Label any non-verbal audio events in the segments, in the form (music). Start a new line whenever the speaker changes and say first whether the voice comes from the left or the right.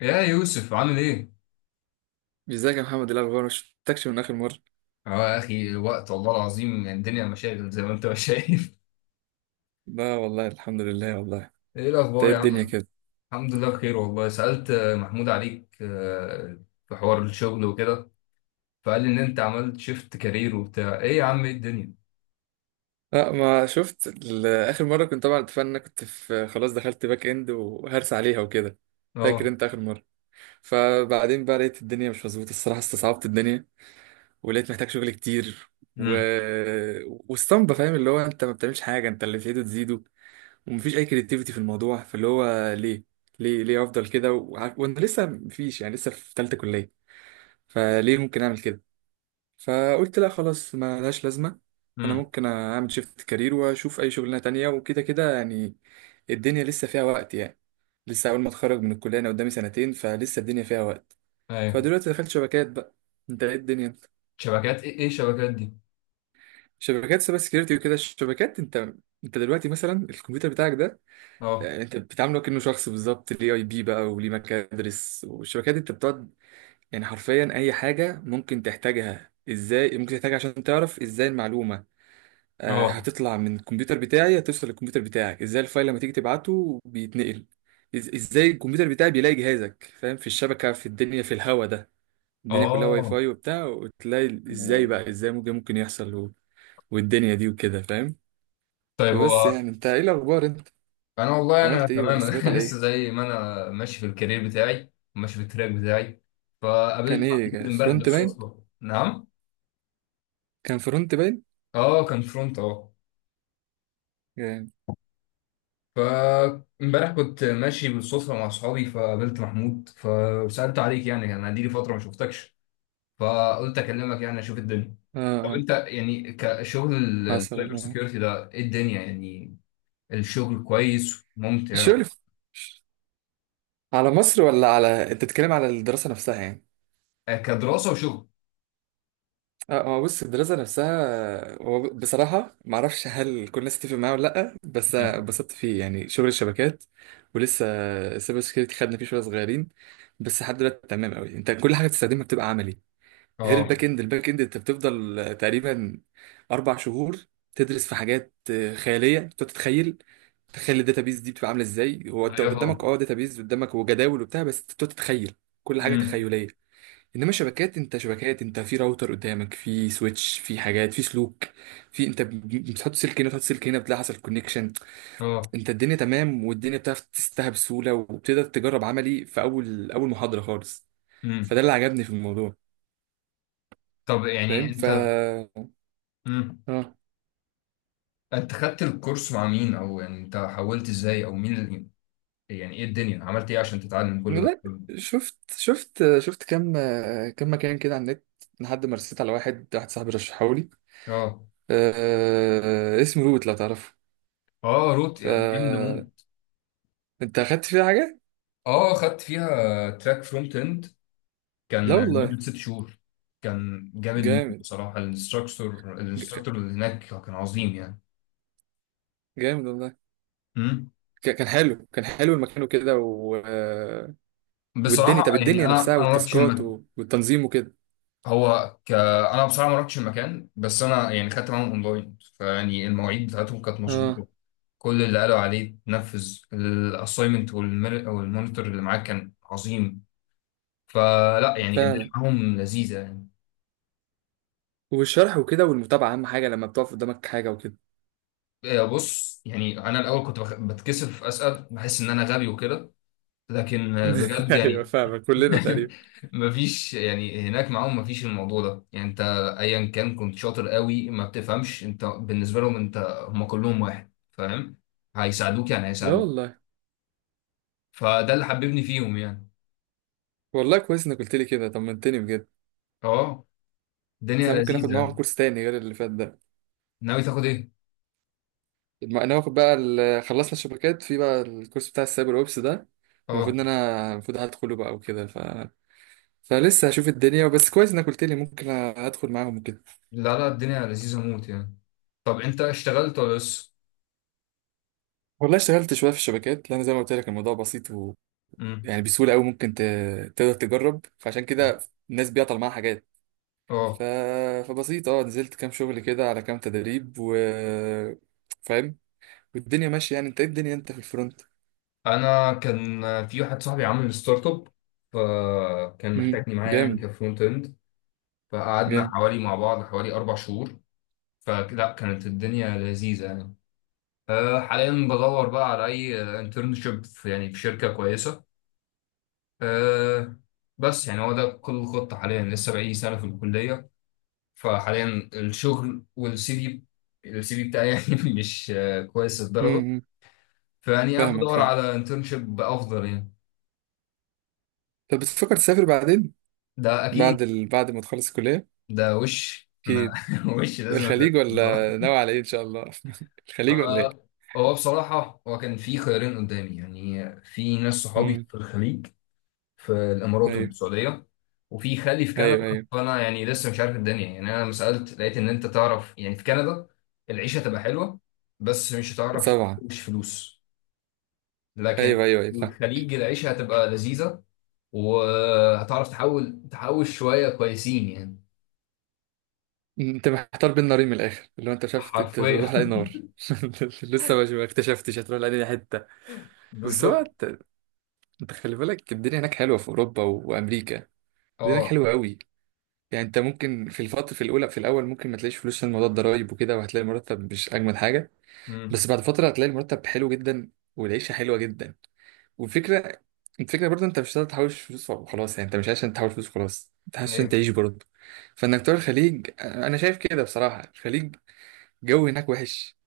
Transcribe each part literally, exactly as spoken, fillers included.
left: يا يوسف عامل ايه؟
right: ازيك يا محمد، إيه الاخبار؟ ما شفتكش من اخر مره.
left: اه يا اخي الوقت والله العظيم يعني الدنيا مشاغل زي ما انت ما شايف.
right: لا والله، الحمد لله والله.
left: (laughs) ايه
right: انت
left: الاخبار
right: ايه
left: يا
right: الدنيا
left: عم؟
right: كده؟
left: الحمد لله بخير والله. سألت آه، محمود عليك آه، في حوار الشغل وكده، فقال لي ان انت عملت شيفت كارير وبتاع ايه يا عم ايه الدنيا؟
right: لا ما شفت ال- اخر مره كنت طبعا، اتفقنا إن أنا كنت في خلاص دخلت باك اند وهرس عليها وكده. فاكر
left: اه.
right: انت اخر مره؟ فبعدين بقى لقيت الدنيا مش مظبوطه الصراحه، استصعبت الدنيا ولقيت محتاج شغل كتير و...
left: امم.
right: واسطمبه فاهم، اللي هو انت ما بتعملش حاجه، انت اللي تزيده تزيده ومفيش اي كريتيفيتي في الموضوع، فاللي هو ليه ليه ليه افضل كده وع- وانا لسه مفيش يعني، لسه في ثالثه كليه، فليه ممكن اعمل كده؟ فقلت لا خلاص، ما لهاش لازمة. أنا
left: امم.
right: ممكن أعمل شيفت كارير وأشوف أي شغلانة تانية، وكده كده يعني الدنيا لسه فيها وقت يعني. لسه أول ما أتخرج من الكلية أنا قدامي سنتين، فلسه الدنيا فيها وقت.
left: ايوه.
right: فدلوقتي دخلت شبكات بقى. أنت إيه الدنيا؟
left: شبكات ايه؟ ايه الشبكات دي؟
right: شبكات سايبر سكيورتي وكده، الشبكات. أنت أنت دلوقتي مثلا الكمبيوتر بتاعك ده،
left: اه.
right: يعني أنت بتعامله كأنه شخص بالظبط، ليه أي بي بقى وليه مكادرس، والشبكات دي أنت بتقعد يعني حرفيا أي حاجة ممكن تحتاجها، إزاي ممكن تحتاجها عشان تعرف إزاي المعلومة آه،
left: اه.
right: هتطلع من الكمبيوتر بتاعي هتوصل للكمبيوتر بتاعك، ازاي الفايل لما تيجي تبعته بيتنقل، إز- ازاي الكمبيوتر بتاعي بيلاقي جهازك فاهم في الشبكة في الدنيا في الهوا ده. الدنيا كلها واي
left: اه.
right: فاي وبتاع، وتلاقي ازاي بقى ازاي ممكن ممكن يحصل و... والدنيا دي وكده فاهم.
left: طيب.
right: فبس
left: هو
right: يعني انت ايه الاخبار؟ انت
left: انا والله انا
right: عملت ايه ولا
left: تمام. (laughs)
right: استجبت
left: أنا
right: على
left: لسه
right: ايه؟
left: زي ما انا ماشي في الكارير بتاعي وماشي في التراك بتاعي.
right: كان
left: فقابلت
right: ايه،
left: محمود
right: كان
left: امبارح
right: فرونت باين؟
left: بالصدفه. نعم،
right: كان فرونت باين
left: اه كان فرونت، اه.
right: يعني؟
left: فامبارح كنت ماشي بالصدفه مع اصحابي فقابلت محمود فسالت عليك، يعني انا دي فتره ما شفتكش، فقلت اكلمك يعني اشوف الدنيا.
right: اه
left: طب
right: آه،
left: انت يعني كشغل ال-
right: حصل
left: السايبر
right: والله.
left: سيكيورتي ده ايه الدنيا يعني، الشغل كويس ممتع؟
right: الشغل في- على مصر ولا على، انت بتتكلم على الدراسة نفسها يعني؟
left: آه، كدراسه وشغل.
right: اه هو بص، الدراسة نفسها هو ب- بصراحة معرفش هل كل الناس تتفق معايا ولا لأ، بس
left: مم.
right: اتبسطت فيه يعني شغل الشبكات ولسه. السايبر سكيورتي خدنا فيه شوية صغيرين بس لحد دلوقتي تمام قوي. انت كل حاجة بتستخدمها بتبقى عملي، غير
left: اه.
right: الباك اند. الباك اند انت بتفضل تقريبا أربع شهور تدرس في حاجات خيالية، بتقعد تتخيل. تخيل الداتابيز دي بتبقى عاملة ازاي، هو انت
left: ايوه
right: قدامك
left: طبعا.
right: اه داتابيز قدامك وجداول وبتاع، بس بتقعد تتخيل كل حاجة
left: مم.
right: تخيلية. انما شبكات، انت شبكات انت في راوتر قدامك، في سويتش، في حاجات، في سلوك، في انت ب- بتحط سلك هنا بتحط سلك هنا بتلاقي حصل كونكشن.
left: اه.
right: انت الدنيا تمام، والدنيا بتعرف تستها بسهوله، وبتقدر تجرب عملي في اول اول محاضره خالص.
left: امم.
right: فده اللي عجبني في الموضوع،
left: طب يعني
right: فاهم ف
left: انت،
right: اه
left: امم، انت خدت الكورس مع مين، او يعني انت حولت ازاي، او مين اللي... يعني ايه الدنيا، عملت ايه عشان تتعلم كل ده؟
right: لا
left: مم.
right: شفت شفت شفت كم كم مكان كده على النت، لحد ما رسيت على واحد واحد صاحبي رشحه لي.
left: اه.
right: أه... اسمه روت، لو تعرفه.
left: اه روت
right: ف
left: جامده موت.
right: انت اخدت فيه حاجه؟
left: اه خدت فيها تراك فرونت اند
right: لا
left: كان
right: والله.
left: لمده ست شهور. كان جامد موت
right: جامد.
left: بصراحه، الانستراكتور
right: ج-
left: الانستراكتور اللي هناك كان عظيم يعني.
right: جامد والله.
left: امم.
right: ك- كان حلو، كان حلو المكان وكده و...
left: بصراحه
right: والدنيا. طب
left: يعني
right: الدنيا
left: انا
right: نفسها
left: انا ما رحتش
right: والتاسكات
left: المكان.
right: و- والتنظيم وكده؟
left: هو ك... انا بصراحه ما رحتش المكان، بس انا يعني خدت معاهم اونلاين، فيعني المواعيد بتاعتهم كانت
right: اه
left: مظبوطه، كل اللي قالوا عليه نفذ، الاساينمنت والمونيتور اللي معاك كان عظيم. فلا يعني الدنيا
right: فعلا.
left: معاهم لذيذه يعني.
right: والشرح وكده والمتابعة أهم حاجة، لما بتقف قدامك حاجة وكده.
left: آه، بص يعني انا الاول كنت بخ- بتكسف اسال، بحس ان انا غبي وكده، لكن آه،
right: (laughs)
left: بجد
right: ايوه
left: يعني.
right: فاهمك، كلنا تقريبا.
left: (laughs) مفيش يعني هناك معاهم، مفيش الموضوع ده يعني. انت ايا كان كنت شاطر قوي، ما بتفهمش، انت بالنسبه لهم انت، هم كلهم واحد، فاهم؟ هيساعدوك يعني،
right: لا
left: هيساعدوك.
right: والله.
left: فده اللي حببني فيهم يعني.
right: والله كويس انك قلت لي كده، طمنتني بجد.
left: اه.
right: بس
left: الدنيا
right: انا ممكن اخد
left: لذيذه
right: معاهم
left: يعني.
right: كورس تاني غير اللي فات ده.
left: ناوي تاخد ايه؟
right: ما انا واخد بقى ال- خلصنا الشبكات، في بقى الكورس بتاع السايبر اوبس ده. المفروض
left: اه.
right: ان انا المفروض هدخله بقى وكده ف فلسه هشوف الدنيا، بس كويس انك قلت لي ممكن ادخل معاهم وكده.
left: لا لا، الدنيا لذيذة موت يعني. طب انت اشتغلت ولا لسه؟
right: والله اشتغلت شويه في الشبكات، لان زي ما قلت لك الموضوع بسيط و...
left: مم.
right: يعني بسهوله قوي ممكن ت... تقدر تجرب، فعشان
left: مم.
right: كده الناس بيعطل معاها حاجات ف...
left: اه.
right: فبسيط. اه نزلت كام شغل كده على كام تدريب و فاهم، والدنيا ماشيه يعني. انت ايه الدنيا، انت في الفرونت؟
left: انا كان في واحد صاحبي عامل ستارت اب، فكان
right: مم.
left: محتاجني معاه يعني
right: جامد.
left: كفرونت اند. فقعدنا
right: جامد.
left: حوالي مع بعض حوالي اربع شهور. فلا كانت الدنيا لذيذة يعني. أه حاليا بدور بقى على اي انترنشيب في، يعني في شركة كويسة. أه بس يعني هو ده كل الخطة حاليا، لسه بقالي سنة في الكلية. فحاليا الشغل والسي، في السي في بتاعي يعني (laughs) مش آه، كويس الدرجة،
right: مم.
left: فيعني قاعد
right: فاهمك،
left: بدور
right: فاهم.
left: على انترنشيب افضل يعني.
right: طب بتفكر تسافر بعدين؟
left: ده
right: بعد
left: اكيد.
right: ال... بعد ما تخلص الكليه؟
left: ده وش ما
right: اكيد.
left: (laughs) وش لازم
right: الخليج
left: أتدرب بصراحة.
right: ولا ناوي على ايه ان شاء الله؟ (laughs) الخليج ولا
left: آه،
right: ايه؟
left: هو بصراحة هو كان في خيارين قدامي، يعني في ناس صحابي
right: مم.
left: في الخليج، في الامارات
right: ايوه
left: والسعودية، وفي خالي في كندا.
right: ايوه ايوه.
left: فانا يعني لسه مش عارف الدنيا، يعني انا لما سألت لقيت ان انت تعرف يعني في كندا العيشة تبقى حلوة بس مش هتعرف
right: طبعا.
left: تحوش فلوس، لكن
right: ايوه ايوه ايوه.
left: الخليج العيشة هتبقى لذيذة وهتعرف تحول تحوش شوية كويسين يعني.
right: انت محتار بين نارين، من الاخر اللي هو انت شفت انت
left: حرفيا.
right: تروح لاي
left: (laughs)
right: نار. (laughs) لسه ما ما اكتشفتش هتروح لاي حته. بس هو
left: بالظبط.
right: انت، انت خلي بالك الدنيا هناك حلوه في اوروبا وامريكا. الدنيا هناك
left: اه.
right: حلوه قوي. يعني انت ممكن في الفتره، في الاولى في الاول ممكن ما تلاقيش فلوس عشان موضوع الضرايب وكده، وهتلاقي المرتب مش اجمل حاجه.
left: امم.
right: بس بعد فتره هتلاقي المرتب حلو جدا والعيشه حلوه جدا. والفكره، الفكره برضه انت مش هتقدر تحوش فلوس وخلاص يعني. انت مش عشان تحوش فلوس خلاص، انت عشان
left: ايوه.
right: تعيش برضه. فانك تروح الخليج انا شايف كده بصراحه. الخليج جو هناك وحش،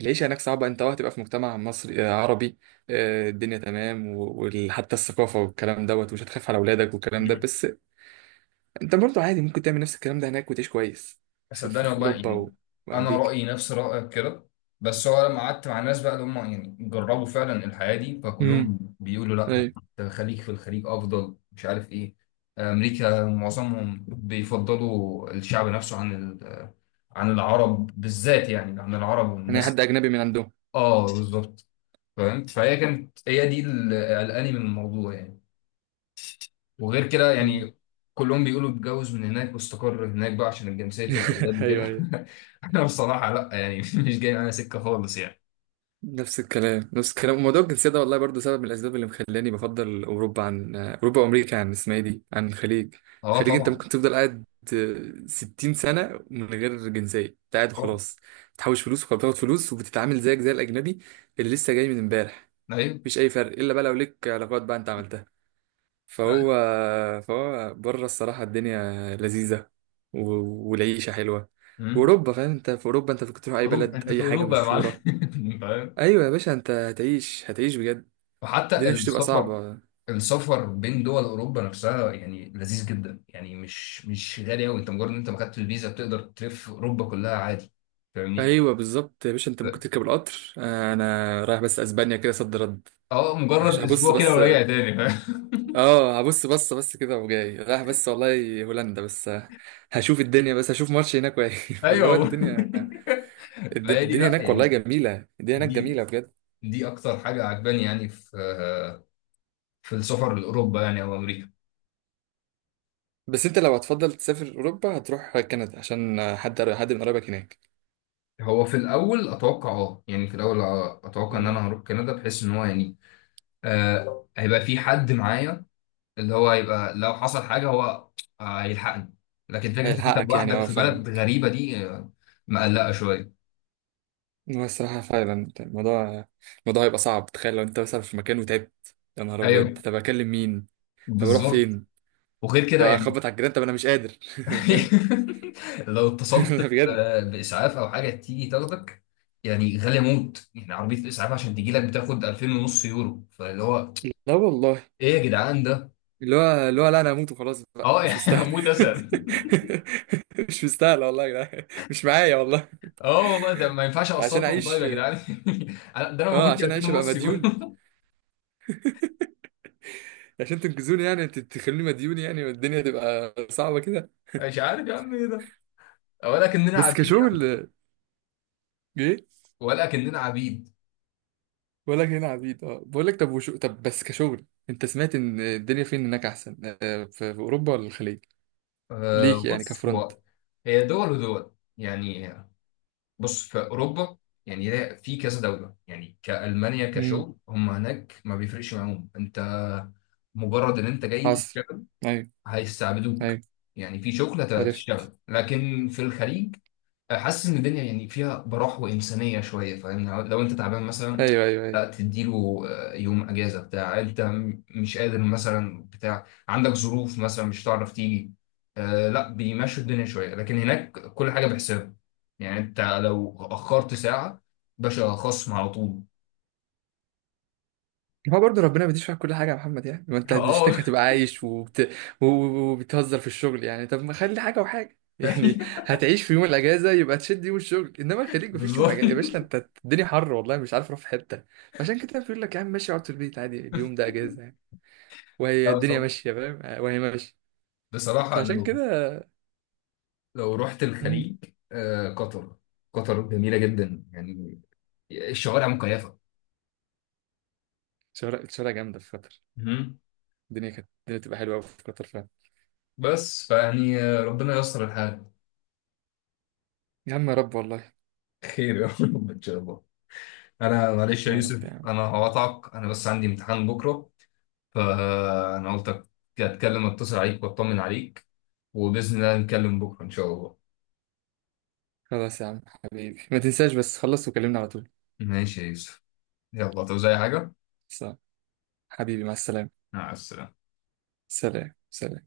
right: العيشة هناك صعبة، انت اه هتبقى في مجتمع مصري آه، عربي. آه، الدنيا تمام، وحتى الثقافة والكلام دوت، ومش هتخاف على أولادك والكلام ده،
left: امم.
right: بس انت برضو عادي ممكن تعمل نفس الكلام ده هناك وتعيش كويس في, في,
left: صدقني
right: في
left: والله
right: أوروبا
left: يعني
right: و...
left: انا
right: وأمريكا.
left: رأيي نفس رأيك كده، بس هو لما قعدت مع الناس بقى اللي هم يعني جربوا فعلا الحياة دي
right: امم.
left: فكلهم بيقولوا لا يعني،
right: ايوه.
left: أنت خليك في الخليج افضل، مش عارف ايه. امريكا معظمهم بيفضلوا الشعب نفسه عن ال- عن العرب بالذات، يعني عن العرب
right: انا
left: والناس.
right: حد أجنبي من عندهم.
left: اه بالظبط. فاهم؟ فهي كانت هي دي اللي قلقاني من الموضوع يعني، وغير كده
right: مم.
left: يعني كلهم بيقولوا اتجوز من هناك واستقر هناك بقى عشان جنسية الأولاد
right: (laughs) ايوه
left: وكده.
right: ايوه.
left: (laughs) أنا بصراحة لأ يعني (laughs) مش جاي معايا سكة خالص يعني.
right: نفس الكلام نفس الكلام، وموضوع الجنسية ده والله برضو سبب من الأسباب اللي مخلاني بفضل أوروبا عن أوروبا وأمريكا عن اسمها إيه دي عن الخليج.
left: أه
right: الخليج أنت
left: طبعا.
right: ممكن تفضل قاعد ستين سنة من غير جنسية، أنت قاعد
left: طبعا.
right: وخلاص. بتحوش فلوس وخلاص، بتاخد فلوس وبتتعامل زيك زي الأجنبي اللي لسه جاي من امبارح.
left: أيوه.
right: مفيش أي فرق، إلا بقى لو ليك علاقات بقى أنت عملتها. فهو
left: لأ.
right: فهو بره الصراحة الدنيا لذيذة و... والعيشة حلوة.
left: أمم.
right: وأوروبا فاهم، أنت في أوروبا أنت كنت تروح أي
left: أوروبا،
right: بلد
left: أنت في
right: أي حاجة
left: أوروبا يا معلم.
right: مشهورة.
left: (laughs) فاهم؟
right: ايوه يا باشا، انت هتعيش هتعيش بجد.
left: وحتى
right: الدنيا مش هتبقى
left: السفر،
right: صعبه.
left: السفر بين دول أوروبا نفسها يعني لذيذ جدا يعني، مش مش غالي أوي. أنت مجرد إن أنت ما خدت الفيزا بتقدر تلف أوروبا كلها عادي، فاهمني؟
right: ايوه بالظبط يا باشا، انت ممكن تركب القطر، آه، انا رايح بس اسبانيا كده صد رد.
left: اه
right: هش-
left: مجرد
right: هبص
left: اسبوع كده
right: بس.
left: وراجع تاني، فاهم؟
right: اه هبص بص بس كده وجاي، رايح بس والله هولندا بس آه، هشوف الدنيا، بس هشوف ماتش هناك واجي.
left: (laughs)
right: (laughs) فاللي
left: ايوه
right: هو
left: والله.
right: الدنيا.
left: (laughs)
right: الد-
left: فهي دي
right: الدنيا
left: لا
right: هناك والله
left: يعني،
right: جميله، الدنيا هناك
left: دي
right: جميله بجد.
left: دي اكتر حاجه عجباني يعني في، في السفر لاوروبا يعني او امريكا.
right: بس انت لو هتفضل تسافر اوروبا هتروح كندا عشان آه، حد حد من قرايبك هناك.
left: هو في الاول اتوقع، اه يعني في الاول اتوقع ان
right: مم.
left: انا هروح كندا بحيث ان هو يعني آه هيبقى في حد معايا، اللي هو هيبقى لو حصل حاجه هو آه هيلحقني، لكن فكره ان انت
right: هيلحقك يعني،
left: لوحدك
right: اه
left: في بلد
right: فاهمك.
left: غريبه دي آه، مقلقه شويه.
right: هو الصراحة فعلا الموضوع، الموضوع هيبقى صعب. تخيل لو انت مثلا في مكان وتعبت يا نهار ابيض،
left: ايوه
right: طب اكلم مين؟ طب اروح
left: بالظبط.
right: فين؟
left: وغير
right: طب
left: كده يعني.
right: اخبط على الجيران؟ طب انا مش قادر. (laughs) فاهم.
left: (laughs) لو
right: (laughs)
left: اتصلت
right: لا بجد.
left: ب- باسعاف او حاجه تيجي تاخدك، يعني غاليه موت يعني، عربيه الاسعاف عشان تجي لك بتاخد الفين ونص يورو، فاللي هو
right: لا والله
left: ايه يا جدعان ده؟
right: اللي هو اللي هو، لا انا هموت وخلاص بقى،
left: اه
right: مش
left: يعني (laughs)
right: مستاهل.
left: هموت اسهل.
right: (laughs) مش مستاهل والله يا جدعان، مش معايا والله.
left: اه والله ده ما ينفعش
right: (laughs) عشان
left: اقسطهم طيب
right: اعيش.
left: يا جدعان؟ (laughs) أنا- ده انا ما
right: اه
left: كنتش
right: عشان
left: الفين
right: اعيش ابقى
left: ونص يورو.
right: مديون،
left: (laughs)
right: عشان تنقذوني يعني تخلوني مديون يعني، والدنيا تبقى صعبة كده.
left: مش عارف يا عم ايه ده، ولا كأننا
right: بس
left: عبيد يا عم،
right: كشغل. ايه
left: ولا كأننا عبيد.
right: بقول لك هنا عبيد، اه بقول لك طب وشو، طب بس كشغل انت سمعت ان الدنيا فين هناك احسن، آه، في في اوروبا ولا الخليج؟
left: آه
right: ليك يعني
left: بص
right: كفرونت.
left: هو هي دول ودول يعني. بص في اوروبا يعني، لا، في كذا دوله يعني كالمانيا
right: امم.
left: كشغل هم هناك ما بيفرقش معاهم انت، مجرد ان انت جاي
right: حصر.
left: تشتغل
right: ايوه
left: هيستعبدوك،
right: ايوه.
left: يعني في شغل هت-
right: عرفت.
left: هتشتغل. لكن في الخليج حاسس ان الدنيا يعني فيها براح وانسانيه شويه، فاهم؟ لو انت تعبان مثلا
right: ايوه ايوه
left: لا
right: ايوه.
left: تديله آه، يوم اجازه، بتاع انت م- مش قادر مثلا، بتاع عندك ظروف مثلا مش هتعرف تيجي آه، لا بيمشوا الدنيا شويه. لكن هناك كل حاجه بحساب يعني، انت لو اخرت ساعه باشا خصم على طول.
right: هو برضه ربنا ما بيديش معاك كل حاجه يا محمد، يعني ما انت هتشتكي
left: اه.
right: هتبقى عايش وبت... و- و- وبتهزر في الشغل يعني، طب ما خلي حاجه وحاجه (laughs) يعني.
left: (laughs)
right: هتعيش في يوم الاجازه يبقى تشد يوم الشغل، انما الخليج مفيش يوم
left: بالظبط.
right: اجازه يا باشا، انت الدنيا حر والله مش عارف اروح في حته. فعشان كده بيقول لك يا عم ماشي اقعد في البيت عادي، اليوم ده اجازه. وهي
left: لا،
right: الدنيا
left: بصراحة،
right: ماشيه فاهم، آه، وهي ماشيه.
left: بصراحة
right: فعشان
left: لو،
right: كده.
left: لو رحت
right: مم،
left: الخليج آه، قطر، قطر جميلة جدا يعني، الشوارع مكيفة.
right: الشوارع الشوارع جامده في قطر.
left: مهم.
right: الدنيا كانت، الدنيا تبقى حلوه قوي في قطر فعلا.
left: بس فيعني آه، ربنا ييسر الحال.
right: يا عم يا رب والله.
left: خير يا رب ان شاء الله. انا معلش يا
right: يا رب يا
left: يوسف
right: عم.
left: انا هقطعك، انا بس عندي امتحان بكره، فانا قلت اتكلم، اتصل عليك واطمن عليك، وباذن الله نتكلم بكره ان شاء الله.
right: خلاص يا عم حبيبي، ما تنساش بس خلص وكلمنا على طول.
left: ماشي يا يوسف، يلا تعوز اي حاجه.
right: صح. حبيبي مع السلامه.
left: مع السلامه.
right: سلام سلام.